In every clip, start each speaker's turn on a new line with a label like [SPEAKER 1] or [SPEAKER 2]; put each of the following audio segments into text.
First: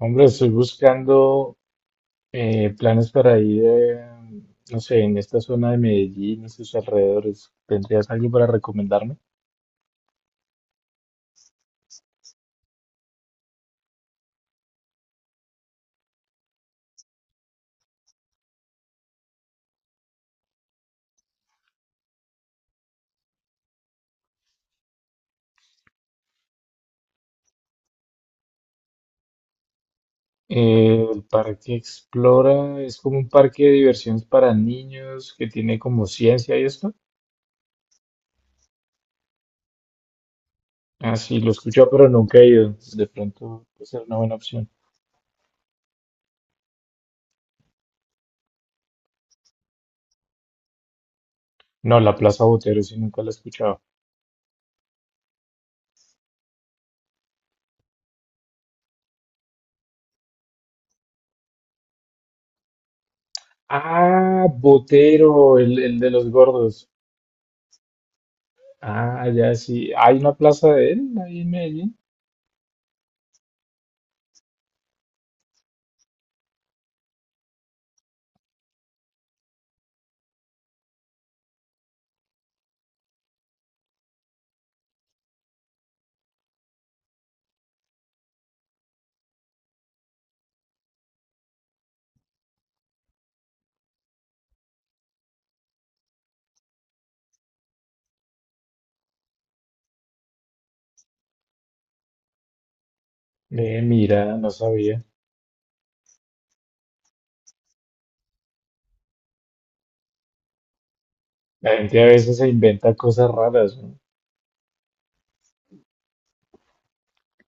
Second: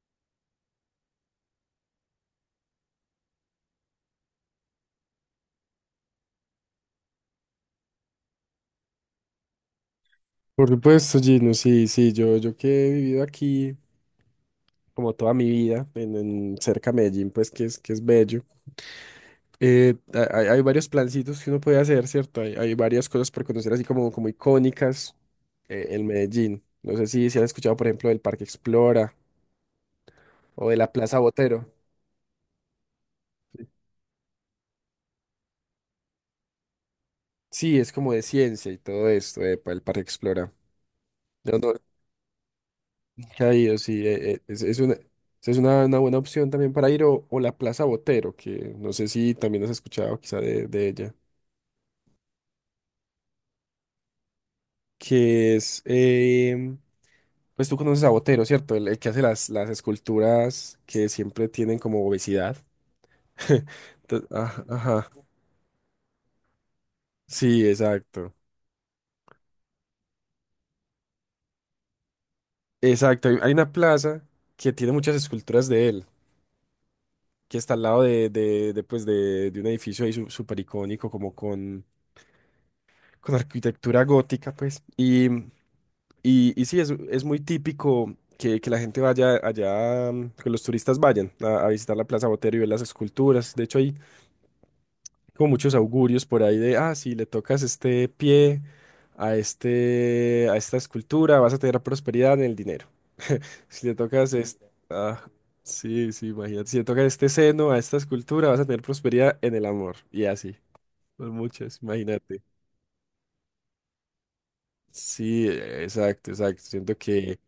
[SPEAKER 1] Hombre, estoy buscando planes para ir, no sé, en esta zona de Medellín y sus alrededores. ¿Tendrías algo para recomendarme?
[SPEAKER 2] Por supuesto, Gino, sí, sí, yo que he vivido aquí como toda mi vida, en cerca de Medellín, pues que es bello. Hay varios plancitos que uno puede hacer, ¿cierto? Hay varias cosas por conocer así como icónicas en Medellín. No sé si han escuchado, por ejemplo, del Parque Explora o de la Plaza
[SPEAKER 1] El
[SPEAKER 2] Botero.
[SPEAKER 1] Parque Explora es como un parque de diversiones para niños que tiene como ciencia y esto.
[SPEAKER 2] Sí, es como de ciencia y todo esto, epa, el Parque Explora.
[SPEAKER 1] Ah, sí, lo he
[SPEAKER 2] Yo no
[SPEAKER 1] escuchado, pero nunca he ido. De
[SPEAKER 2] he
[SPEAKER 1] pronto
[SPEAKER 2] ido,
[SPEAKER 1] puede ser
[SPEAKER 2] sí,
[SPEAKER 1] una buena opción.
[SPEAKER 2] Es una buena opción también para ir o la Plaza Botero, que no sé si también has escuchado quizá de ella.
[SPEAKER 1] No, la Plaza Botero sí nunca la he escuchado.
[SPEAKER 2] Que es, pues tú conoces a Botero, ¿cierto? El que hace las esculturas que siempre tienen como obesidad. Entonces,
[SPEAKER 1] Ah,
[SPEAKER 2] ajá, ajá.
[SPEAKER 1] Botero, el de los gordos.
[SPEAKER 2] Sí, exacto.
[SPEAKER 1] Ah, ya sí. ¿Hay una plaza de él ahí en Medellín?
[SPEAKER 2] Exacto, hay una plaza que tiene muchas esculturas de él, que está al lado de un edificio ahí súper icónico, como con arquitectura gótica, pues. Y sí, es muy típico que la gente vaya allá, mm, que los turistas vayan a visitar la Plaza Botero y ver las esculturas. De hecho, hay como muchos augurios por ahí de, ah, si le tocas este pie a a esta escultura, vas a tener prosperidad en el dinero. Si le tocas
[SPEAKER 1] Mira, no
[SPEAKER 2] este,
[SPEAKER 1] sabía.
[SPEAKER 2] ah, sí, sí, imagínate, si le tocas este seno a esta escultura, vas a tener prosperidad en el amor. Y así, por
[SPEAKER 1] La
[SPEAKER 2] muchas,
[SPEAKER 1] gente a veces
[SPEAKER 2] imagínate.
[SPEAKER 1] se inventa cosas raras, ¿no?
[SPEAKER 2] Sí, exacto, exacto. Siento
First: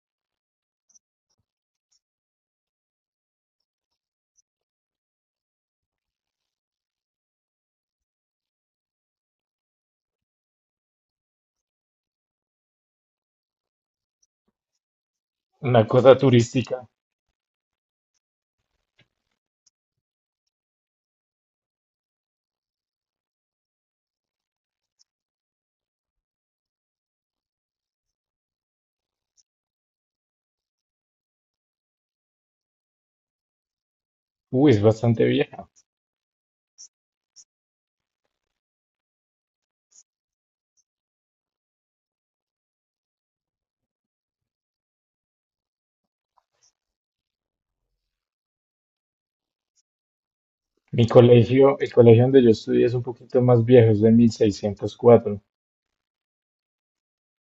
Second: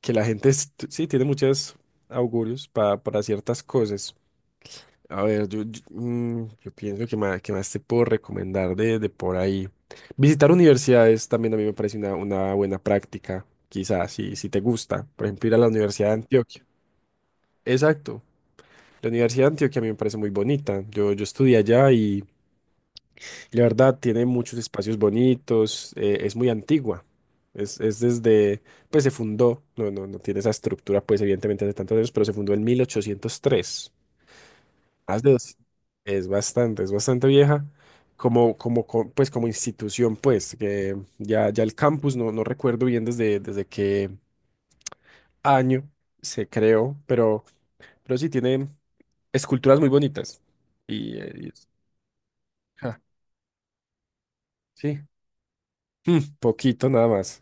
[SPEAKER 2] que la gente sí tiene muchos augurios para ciertas cosas. A ver, yo pienso que que más te puedo recomendar de por ahí. Visitar universidades también a mí me parece una buena práctica, quizás, si te gusta. Por ejemplo, ir a la
[SPEAKER 1] Una
[SPEAKER 2] Universidad de
[SPEAKER 1] cosa
[SPEAKER 2] Antioquia.
[SPEAKER 1] turística.
[SPEAKER 2] Exacto. La Universidad de Antioquia a mí me parece muy bonita. Yo estudié allá y la verdad tiene muchos espacios bonitos. Es muy antigua. Es, es desde, pues se fundó, no tiene esa estructura, pues evidentemente hace tantos años, pero se fundó en 1803.
[SPEAKER 1] Uy, es
[SPEAKER 2] Más
[SPEAKER 1] bastante
[SPEAKER 2] de
[SPEAKER 1] vieja.
[SPEAKER 2] Es es bastante vieja. Pues, como institución, pues, ya el campus, no recuerdo bien desde qué año se creó, pero sí tiene esculturas muy bonitas.
[SPEAKER 1] Mi
[SPEAKER 2] Y, eh, y es-
[SPEAKER 1] colegio, el colegio donde yo estudié es
[SPEAKER 2] Ja,
[SPEAKER 1] un poquito más viejo, es de mil seiscientos
[SPEAKER 2] sí.
[SPEAKER 1] cuatro
[SPEAKER 2] Mm, poquito nada más.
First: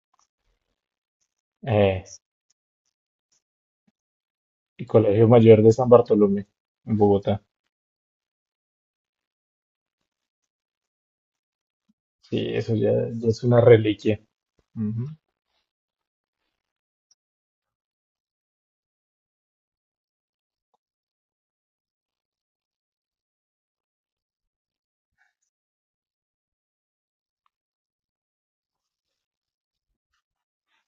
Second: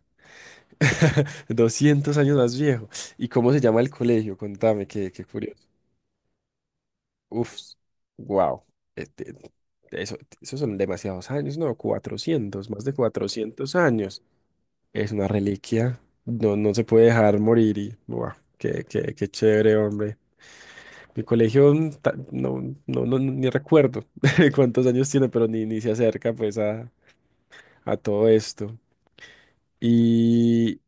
[SPEAKER 1] Eh,
[SPEAKER 2] 200 años más viejo. ¿Y cómo se llama el colegio?
[SPEAKER 1] el
[SPEAKER 2] Contame, qué
[SPEAKER 1] colegio mayor
[SPEAKER 2] curioso.
[SPEAKER 1] de San Bartolomé, en Bogotá.
[SPEAKER 2] Uf, wow. Este, esos son demasiados años, ¿no?
[SPEAKER 1] Sí,
[SPEAKER 2] cuatrocientos,
[SPEAKER 1] eso
[SPEAKER 2] más
[SPEAKER 1] ya,
[SPEAKER 2] de
[SPEAKER 1] ya es una
[SPEAKER 2] cuatrocientos
[SPEAKER 1] reliquia.
[SPEAKER 2] años.
[SPEAKER 1] Ujú.
[SPEAKER 2] Es una reliquia. No se puede dejar morir y, wow, qué chévere, hombre. Mi colegio, ni recuerdo cuántos años tiene, pero ni se acerca, pues, a todo esto. Y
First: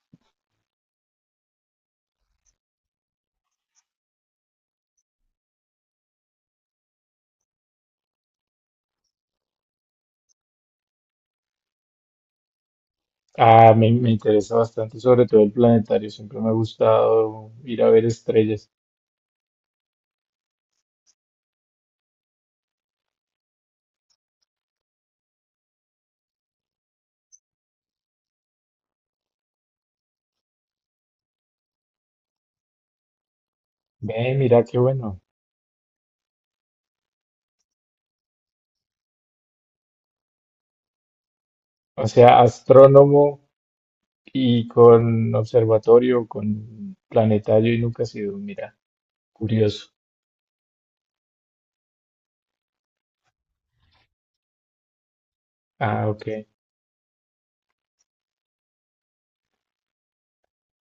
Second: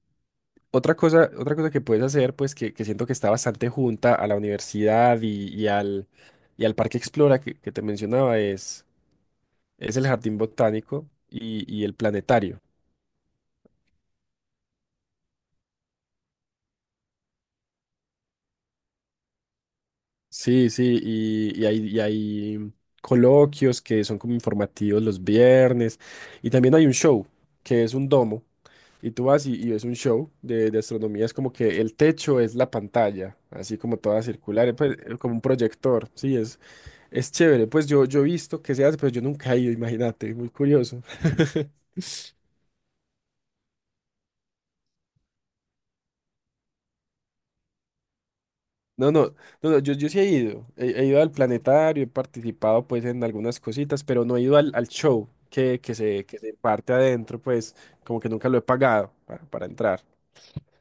[SPEAKER 2] otra cosa que puedes hacer, pues, que siento que está bastante junta a la universidad y al Parque Explora que te mencionaba es el jardín botánico y el planetario.
[SPEAKER 1] Ah, me interesa bastante, sobre todo el planetario. Siempre me ha gustado ir a ver estrellas.
[SPEAKER 2] Sí, sí, y hay coloquios que son como informativos los viernes. Y también hay un show que es un domo. Y tú vas y ves un show de astronomía. Es como que el techo es la pantalla, así como toda
[SPEAKER 1] Ve, mira
[SPEAKER 2] circular,
[SPEAKER 1] qué
[SPEAKER 2] pues,
[SPEAKER 1] bueno.
[SPEAKER 2] como un proyector. Sí, es chévere. Pues yo he visto que se hace, pero yo nunca he ido, imagínate, muy curioso.
[SPEAKER 1] O sea, astrónomo. Y con observatorio, con planetario y nunca ha sido, mira,
[SPEAKER 2] No, no, no, no,
[SPEAKER 1] curioso.
[SPEAKER 2] yo sí he ido, he ido al planetario, he participado pues en algunas cositas, pero no he ido al, al show
[SPEAKER 1] Ah,
[SPEAKER 2] que
[SPEAKER 1] ok.
[SPEAKER 2] se parte adentro, pues como que nunca lo he pagado para entrar.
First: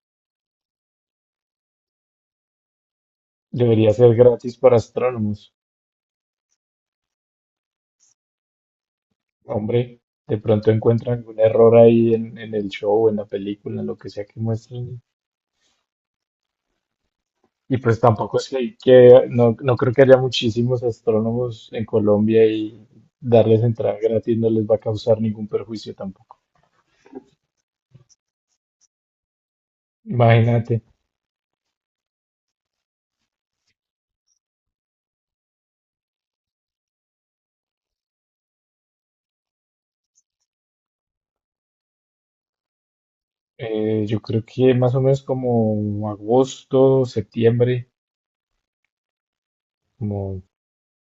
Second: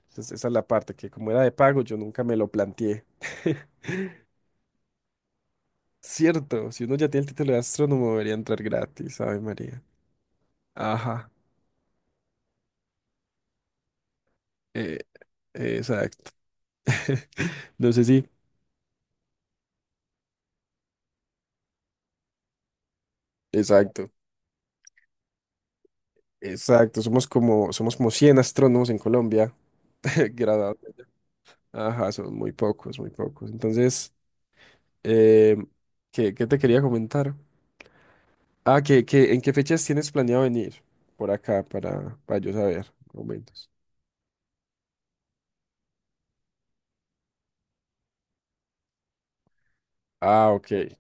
[SPEAKER 2] Entonces esa es la parte que como era de pago yo nunca me lo planteé.
[SPEAKER 1] Debería ser gratis para astrónomos.
[SPEAKER 2] Cierto, si uno ya tiene el título de astrónomo debería entrar gratis, ¿sabe María?
[SPEAKER 1] Hombre, de pronto encuentran
[SPEAKER 2] Ajá,
[SPEAKER 1] algún error ahí en el show, en la película, en lo que sea que
[SPEAKER 2] eh,
[SPEAKER 1] muestren.
[SPEAKER 2] exacto.
[SPEAKER 1] Y
[SPEAKER 2] No
[SPEAKER 1] pues
[SPEAKER 2] sé si.
[SPEAKER 1] tampoco es que, hay que- no, no creo que haya muchísimos astrónomos en Colombia y darles entrada
[SPEAKER 2] Exacto,
[SPEAKER 1] gratis no les va a causar ningún perjuicio tampoco.
[SPEAKER 2] exacto, somos somos como 100 astrónomos en Colombia, graduados.
[SPEAKER 1] Imagínate,
[SPEAKER 2] Ajá, son muy pocos, muy pocos. Entonces, eh, qué te quería comentar? Ah, ¿en qué fechas tienes planeado venir por acá para yo saber momentos?
[SPEAKER 1] yo creo que más o menos como agosto, septiembre, como.
[SPEAKER 2] Ah, ok.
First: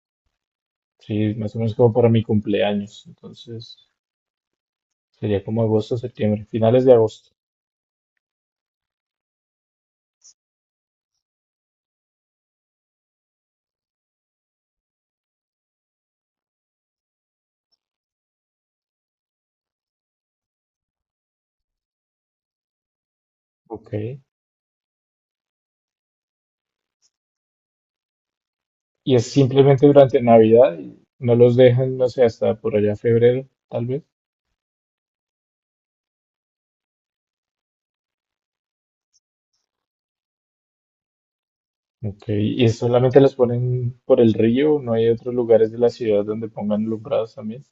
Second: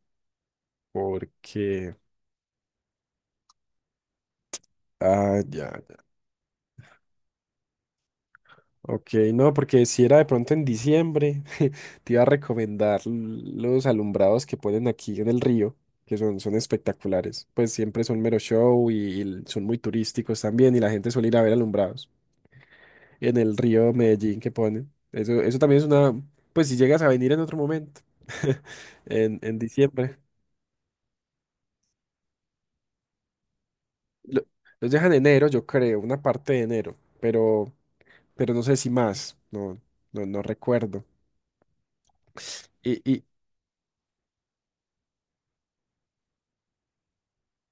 [SPEAKER 1] Sí, más o menos como
[SPEAKER 2] Porque.
[SPEAKER 1] para mi cumpleaños. Entonces,
[SPEAKER 2] Ah,
[SPEAKER 1] sería como
[SPEAKER 2] ya,
[SPEAKER 1] agosto,
[SPEAKER 2] ya.
[SPEAKER 1] septiembre, finales de agosto.
[SPEAKER 2] Ok, no, porque si era de pronto en diciembre, te iba a recomendar los alumbrados que ponen aquí en el río, son espectaculares. Pues siempre son mero show y son muy turísticos también, y la gente suele ir a ver alumbrados en el
[SPEAKER 1] Ok.
[SPEAKER 2] río Medellín que ponen. Eso también es una, pues si llegas a venir en otro momento,
[SPEAKER 1] Y es
[SPEAKER 2] en
[SPEAKER 1] simplemente
[SPEAKER 2] diciembre.
[SPEAKER 1] durante Navidad. Y no los dejan, no sé, hasta por allá febrero, tal vez.
[SPEAKER 2] Lo- los dejan en enero, yo creo, una parte de enero, pero no sé si más, no, no, no recuerdo.
[SPEAKER 1] Ok. Y
[SPEAKER 2] Y,
[SPEAKER 1] solamente
[SPEAKER 2] y
[SPEAKER 1] los ponen por el río. No hay otros lugares de la ciudad donde pongan alumbrados también.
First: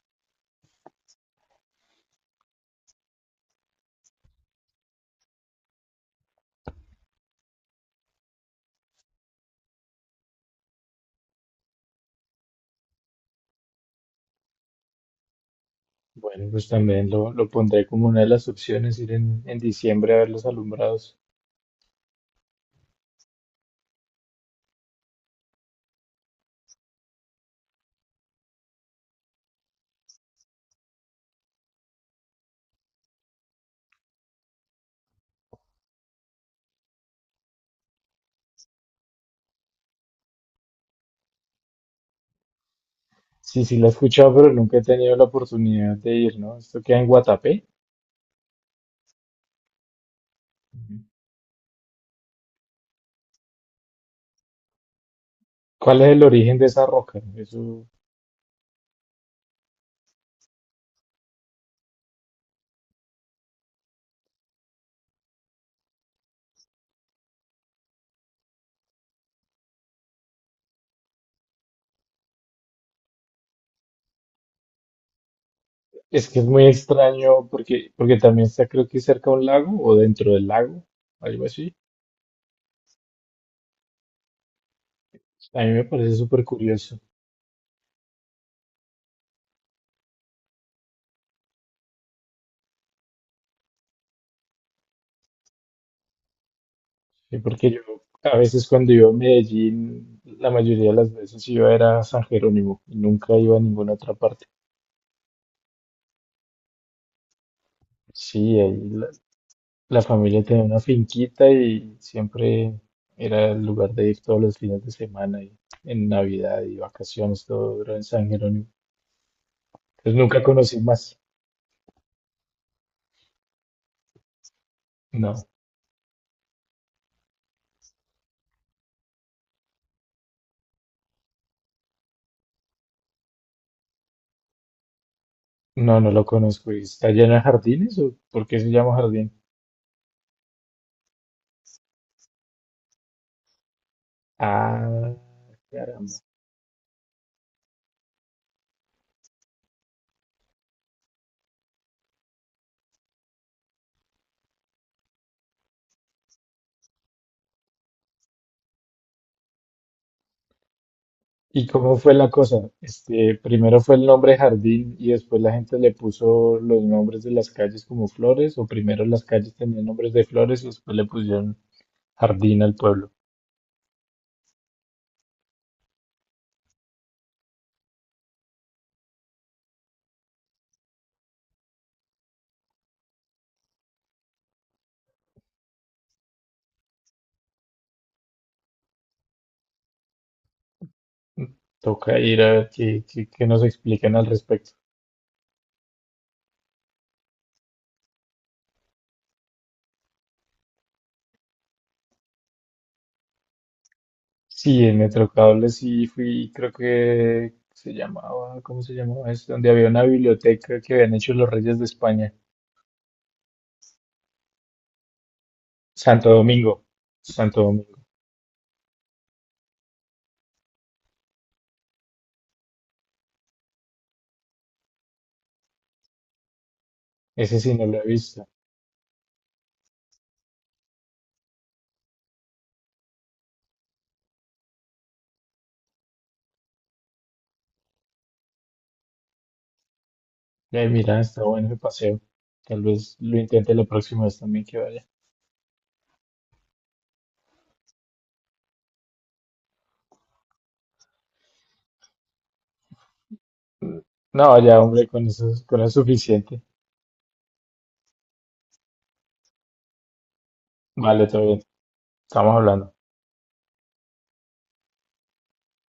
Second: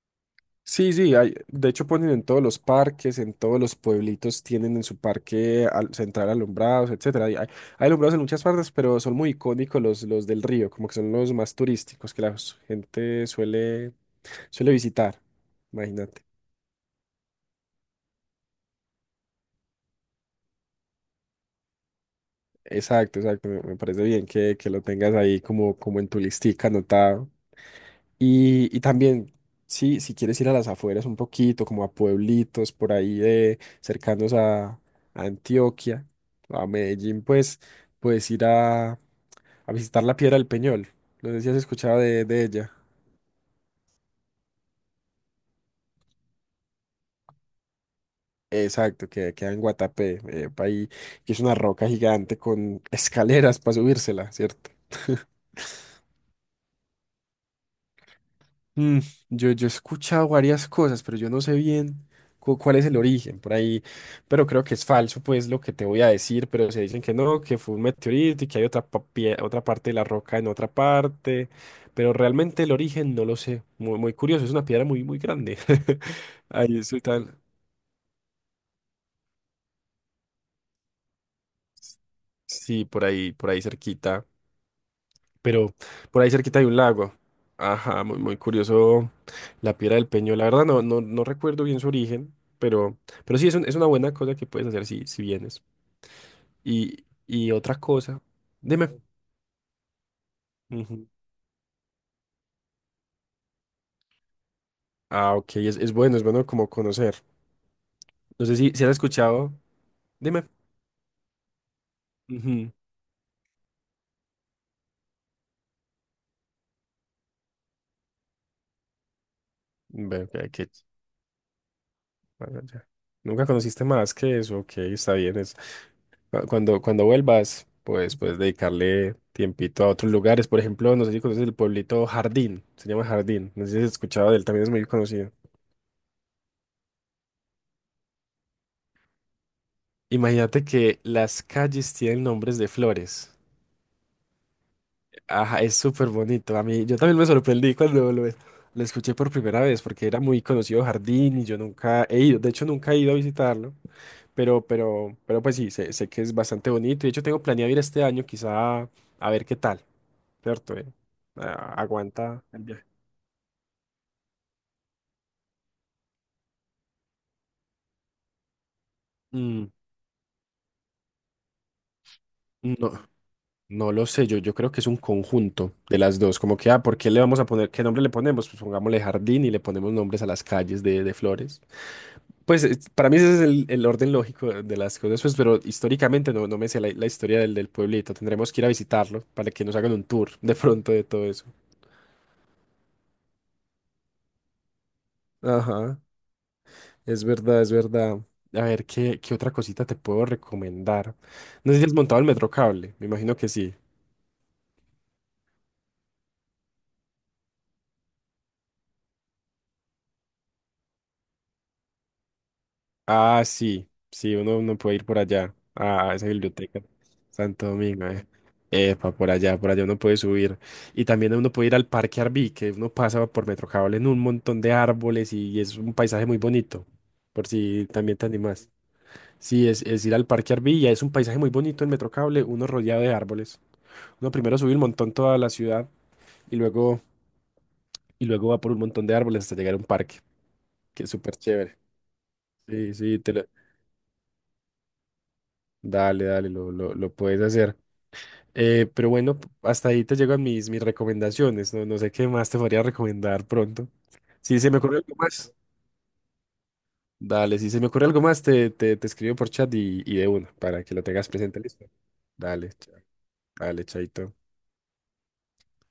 [SPEAKER 2] sí, de hecho ponen en todos los parques, en todos los pueblitos tienen en su parque central alumbrados, etcétera. Hay alumbrados en muchas partes, pero son muy icónicos los del río, como que son los más turísticos que la gente suele suele visitar, imagínate.
[SPEAKER 1] Bueno, pues también lo pondré como una de las opciones, ir en diciembre a ver los alumbrados.
[SPEAKER 2] Exacto, exacto. Me parece bien que lo tengas ahí como en tu listica anotado. Y también, sí, si quieres ir a las afueras un poquito, como a pueblitos por ahí de cercanos a Antioquia, a Medellín, pues puedes ir a visitar la Piedra del Peñol. No sé si has escuchado de ella.
[SPEAKER 1] Sí, sí, la he escuchado, pero nunca he tenido la oportunidad de ir, ¿no? Esto queda en Guatapé.
[SPEAKER 2] Exacto, que queda en Guatapé, pa' ahí,
[SPEAKER 1] Ujú.
[SPEAKER 2] que es una roca gigante con escaleras para subírsela, ¿cierto?
[SPEAKER 1] ¿Cuál es el origen de esa roca? Eso.
[SPEAKER 2] Mm, yo he escuchado varias cosas, pero yo no sé bien cuál es el origen por ahí, pero creo que es falso, pues lo que te voy a decir, pero se dicen que no, que fue un meteorito y que hay otra, otra parte de la roca en otra parte, pero realmente el origen no lo sé, muy, muy curioso, es una piedra muy, muy grande.
[SPEAKER 1] Es que es muy
[SPEAKER 2] Ahí estoy tan...
[SPEAKER 1] extraño porque, porque también está creo que cerca a un lago o dentro del lago, algo así.
[SPEAKER 2] Sí, por ahí cerquita.
[SPEAKER 1] A mí
[SPEAKER 2] Pero
[SPEAKER 1] me parece
[SPEAKER 2] por ahí
[SPEAKER 1] súper
[SPEAKER 2] cerquita hay un
[SPEAKER 1] curioso,
[SPEAKER 2] lago. Ajá, muy, muy curioso la piedra del Peñol. La verdad no recuerdo bien su origen, pero, pero sí es, es una buena cosa que puedes hacer si, si vienes. Y,
[SPEAKER 1] sí,
[SPEAKER 2] y
[SPEAKER 1] porque
[SPEAKER 2] otra
[SPEAKER 1] yo
[SPEAKER 2] cosa,
[SPEAKER 1] a veces
[SPEAKER 2] dime.
[SPEAKER 1] cuando iba a Medellín, la mayoría de
[SPEAKER 2] Ujú.
[SPEAKER 1] las veces iba era a San Jerónimo y nunca iba a ninguna otra parte.
[SPEAKER 2] Ah, ok, es bueno como conocer. No sé
[SPEAKER 1] Sí, ahí
[SPEAKER 2] si has escuchado,
[SPEAKER 1] la familia
[SPEAKER 2] dime.
[SPEAKER 1] tenía una finquita y
[SPEAKER 2] Ujú.
[SPEAKER 1] siempre era el lugar de ir todos los fines de semana y en Navidad y vacaciones, todo era en San Jerónimo. Entonces
[SPEAKER 2] Ve, ok,
[SPEAKER 1] nunca
[SPEAKER 2] qué
[SPEAKER 1] conocí más,
[SPEAKER 2] bueno, ya. Nunca conociste más que eso, ok, está
[SPEAKER 1] no.
[SPEAKER 2] bien. Cuando, cuando vuelvas, pues puedes dedicarle tiempito a otros lugares. Por ejemplo, no sé si conoces el pueblito Jardín, se llama Jardín, no sé si has escuchado de él, también es muy conocido.
[SPEAKER 1] No, no lo conozco. ¿Y está lleno de jardines o por qué se llama jardín?
[SPEAKER 2] Imagínate que las calles tienen nombres de flores.
[SPEAKER 1] Ah,
[SPEAKER 2] Ajá, es súper
[SPEAKER 1] caramba.
[SPEAKER 2] bonito. A mí, yo también me sorprendí cuando lo escuché por primera vez, porque era muy conocido Jardín y yo nunca he ido, de hecho nunca he ido a visitarlo. Pero pues sí, sé que es bastante bonito. De hecho, tengo planeado ir este año, quizá a ver qué tal, ¿cierto?
[SPEAKER 1] ¿Y cómo fue la
[SPEAKER 2] Aguanta el
[SPEAKER 1] cosa?
[SPEAKER 2] viaje.
[SPEAKER 1] Este, primero fue el nombre jardín y después la gente le puso los nombres de las calles como flores, o primero las calles
[SPEAKER 2] Mm,
[SPEAKER 1] tenían nombres de flores y después le pusieron jardín al
[SPEAKER 2] no,
[SPEAKER 1] pueblo.
[SPEAKER 2] no lo sé. Yo creo que es un conjunto de las dos. Como que, ah, ¿por qué le vamos a poner? ¿Qué nombre le ponemos? Pues pongámosle jardín y le ponemos nombres a las calles de flores. Pues para mí ese es el orden lógico de las cosas, pues, pero históricamente no, no me sé la historia del pueblito. Tendremos que ir a visitarlo para que nos hagan un tour de pronto de todo
[SPEAKER 1] Mm,
[SPEAKER 2] eso.
[SPEAKER 1] toca ir a ver qué, qué- qué nos explican al respecto.
[SPEAKER 2] Ajá. Es verdad, es verdad. A ver, qué otra cosita te puedo recomendar? No sé si has montado el metro cable, me imagino que sí.
[SPEAKER 1] Sí, en Metrocable sí fui, creo que se llamaba, ¿cómo se llamaba? Es donde había una biblioteca que habían hecho los reyes de España.
[SPEAKER 2] Ah, sí, sí, uno puede ir por allá, a esa
[SPEAKER 1] Santo
[SPEAKER 2] biblioteca,
[SPEAKER 1] Domingo, Santo
[SPEAKER 2] Santo
[SPEAKER 1] Domingo.
[SPEAKER 2] Domingo, eh. Epa, por allá uno puede subir. Y también uno puede ir al Parque Arví, que uno pasa por metro cable en un montón de árboles y es un paisaje muy bonito, por
[SPEAKER 1] Ese sí no
[SPEAKER 2] si
[SPEAKER 1] lo he
[SPEAKER 2] también te
[SPEAKER 1] visto.
[SPEAKER 2] animas. Sí, es ir al Parque Arví, y es un paisaje muy bonito en metro cable, uno rodeado de árboles. Uno primero sube un montón toda la ciudad y luego y luego va por un montón de árboles hasta llegar a un parque, que es
[SPEAKER 1] Mira,
[SPEAKER 2] súper
[SPEAKER 1] está bueno
[SPEAKER 2] chévere.
[SPEAKER 1] el paseo. Tal
[SPEAKER 2] Sí,
[SPEAKER 1] vez lo intente la próxima vez también que vaya.
[SPEAKER 2] dale, dale, lo puedes hacer. Pero bueno, hasta ahí te llegan mis, mis recomendaciones, no, no sé qué más te podría recomendar pronto.
[SPEAKER 1] No,
[SPEAKER 2] Si se
[SPEAKER 1] ya,
[SPEAKER 2] me ocurre
[SPEAKER 1] hombre,
[SPEAKER 2] algo más,
[SPEAKER 1] con eso es suficiente.
[SPEAKER 2] dale, si se me ocurre algo más, te escribo por chat y de una, para que lo
[SPEAKER 1] Vale,
[SPEAKER 2] tengas
[SPEAKER 1] todo
[SPEAKER 2] presente,
[SPEAKER 1] bien.
[SPEAKER 2] listo.
[SPEAKER 1] Estamos
[SPEAKER 2] Dale,
[SPEAKER 1] hablando.
[SPEAKER 2] dale, chaito.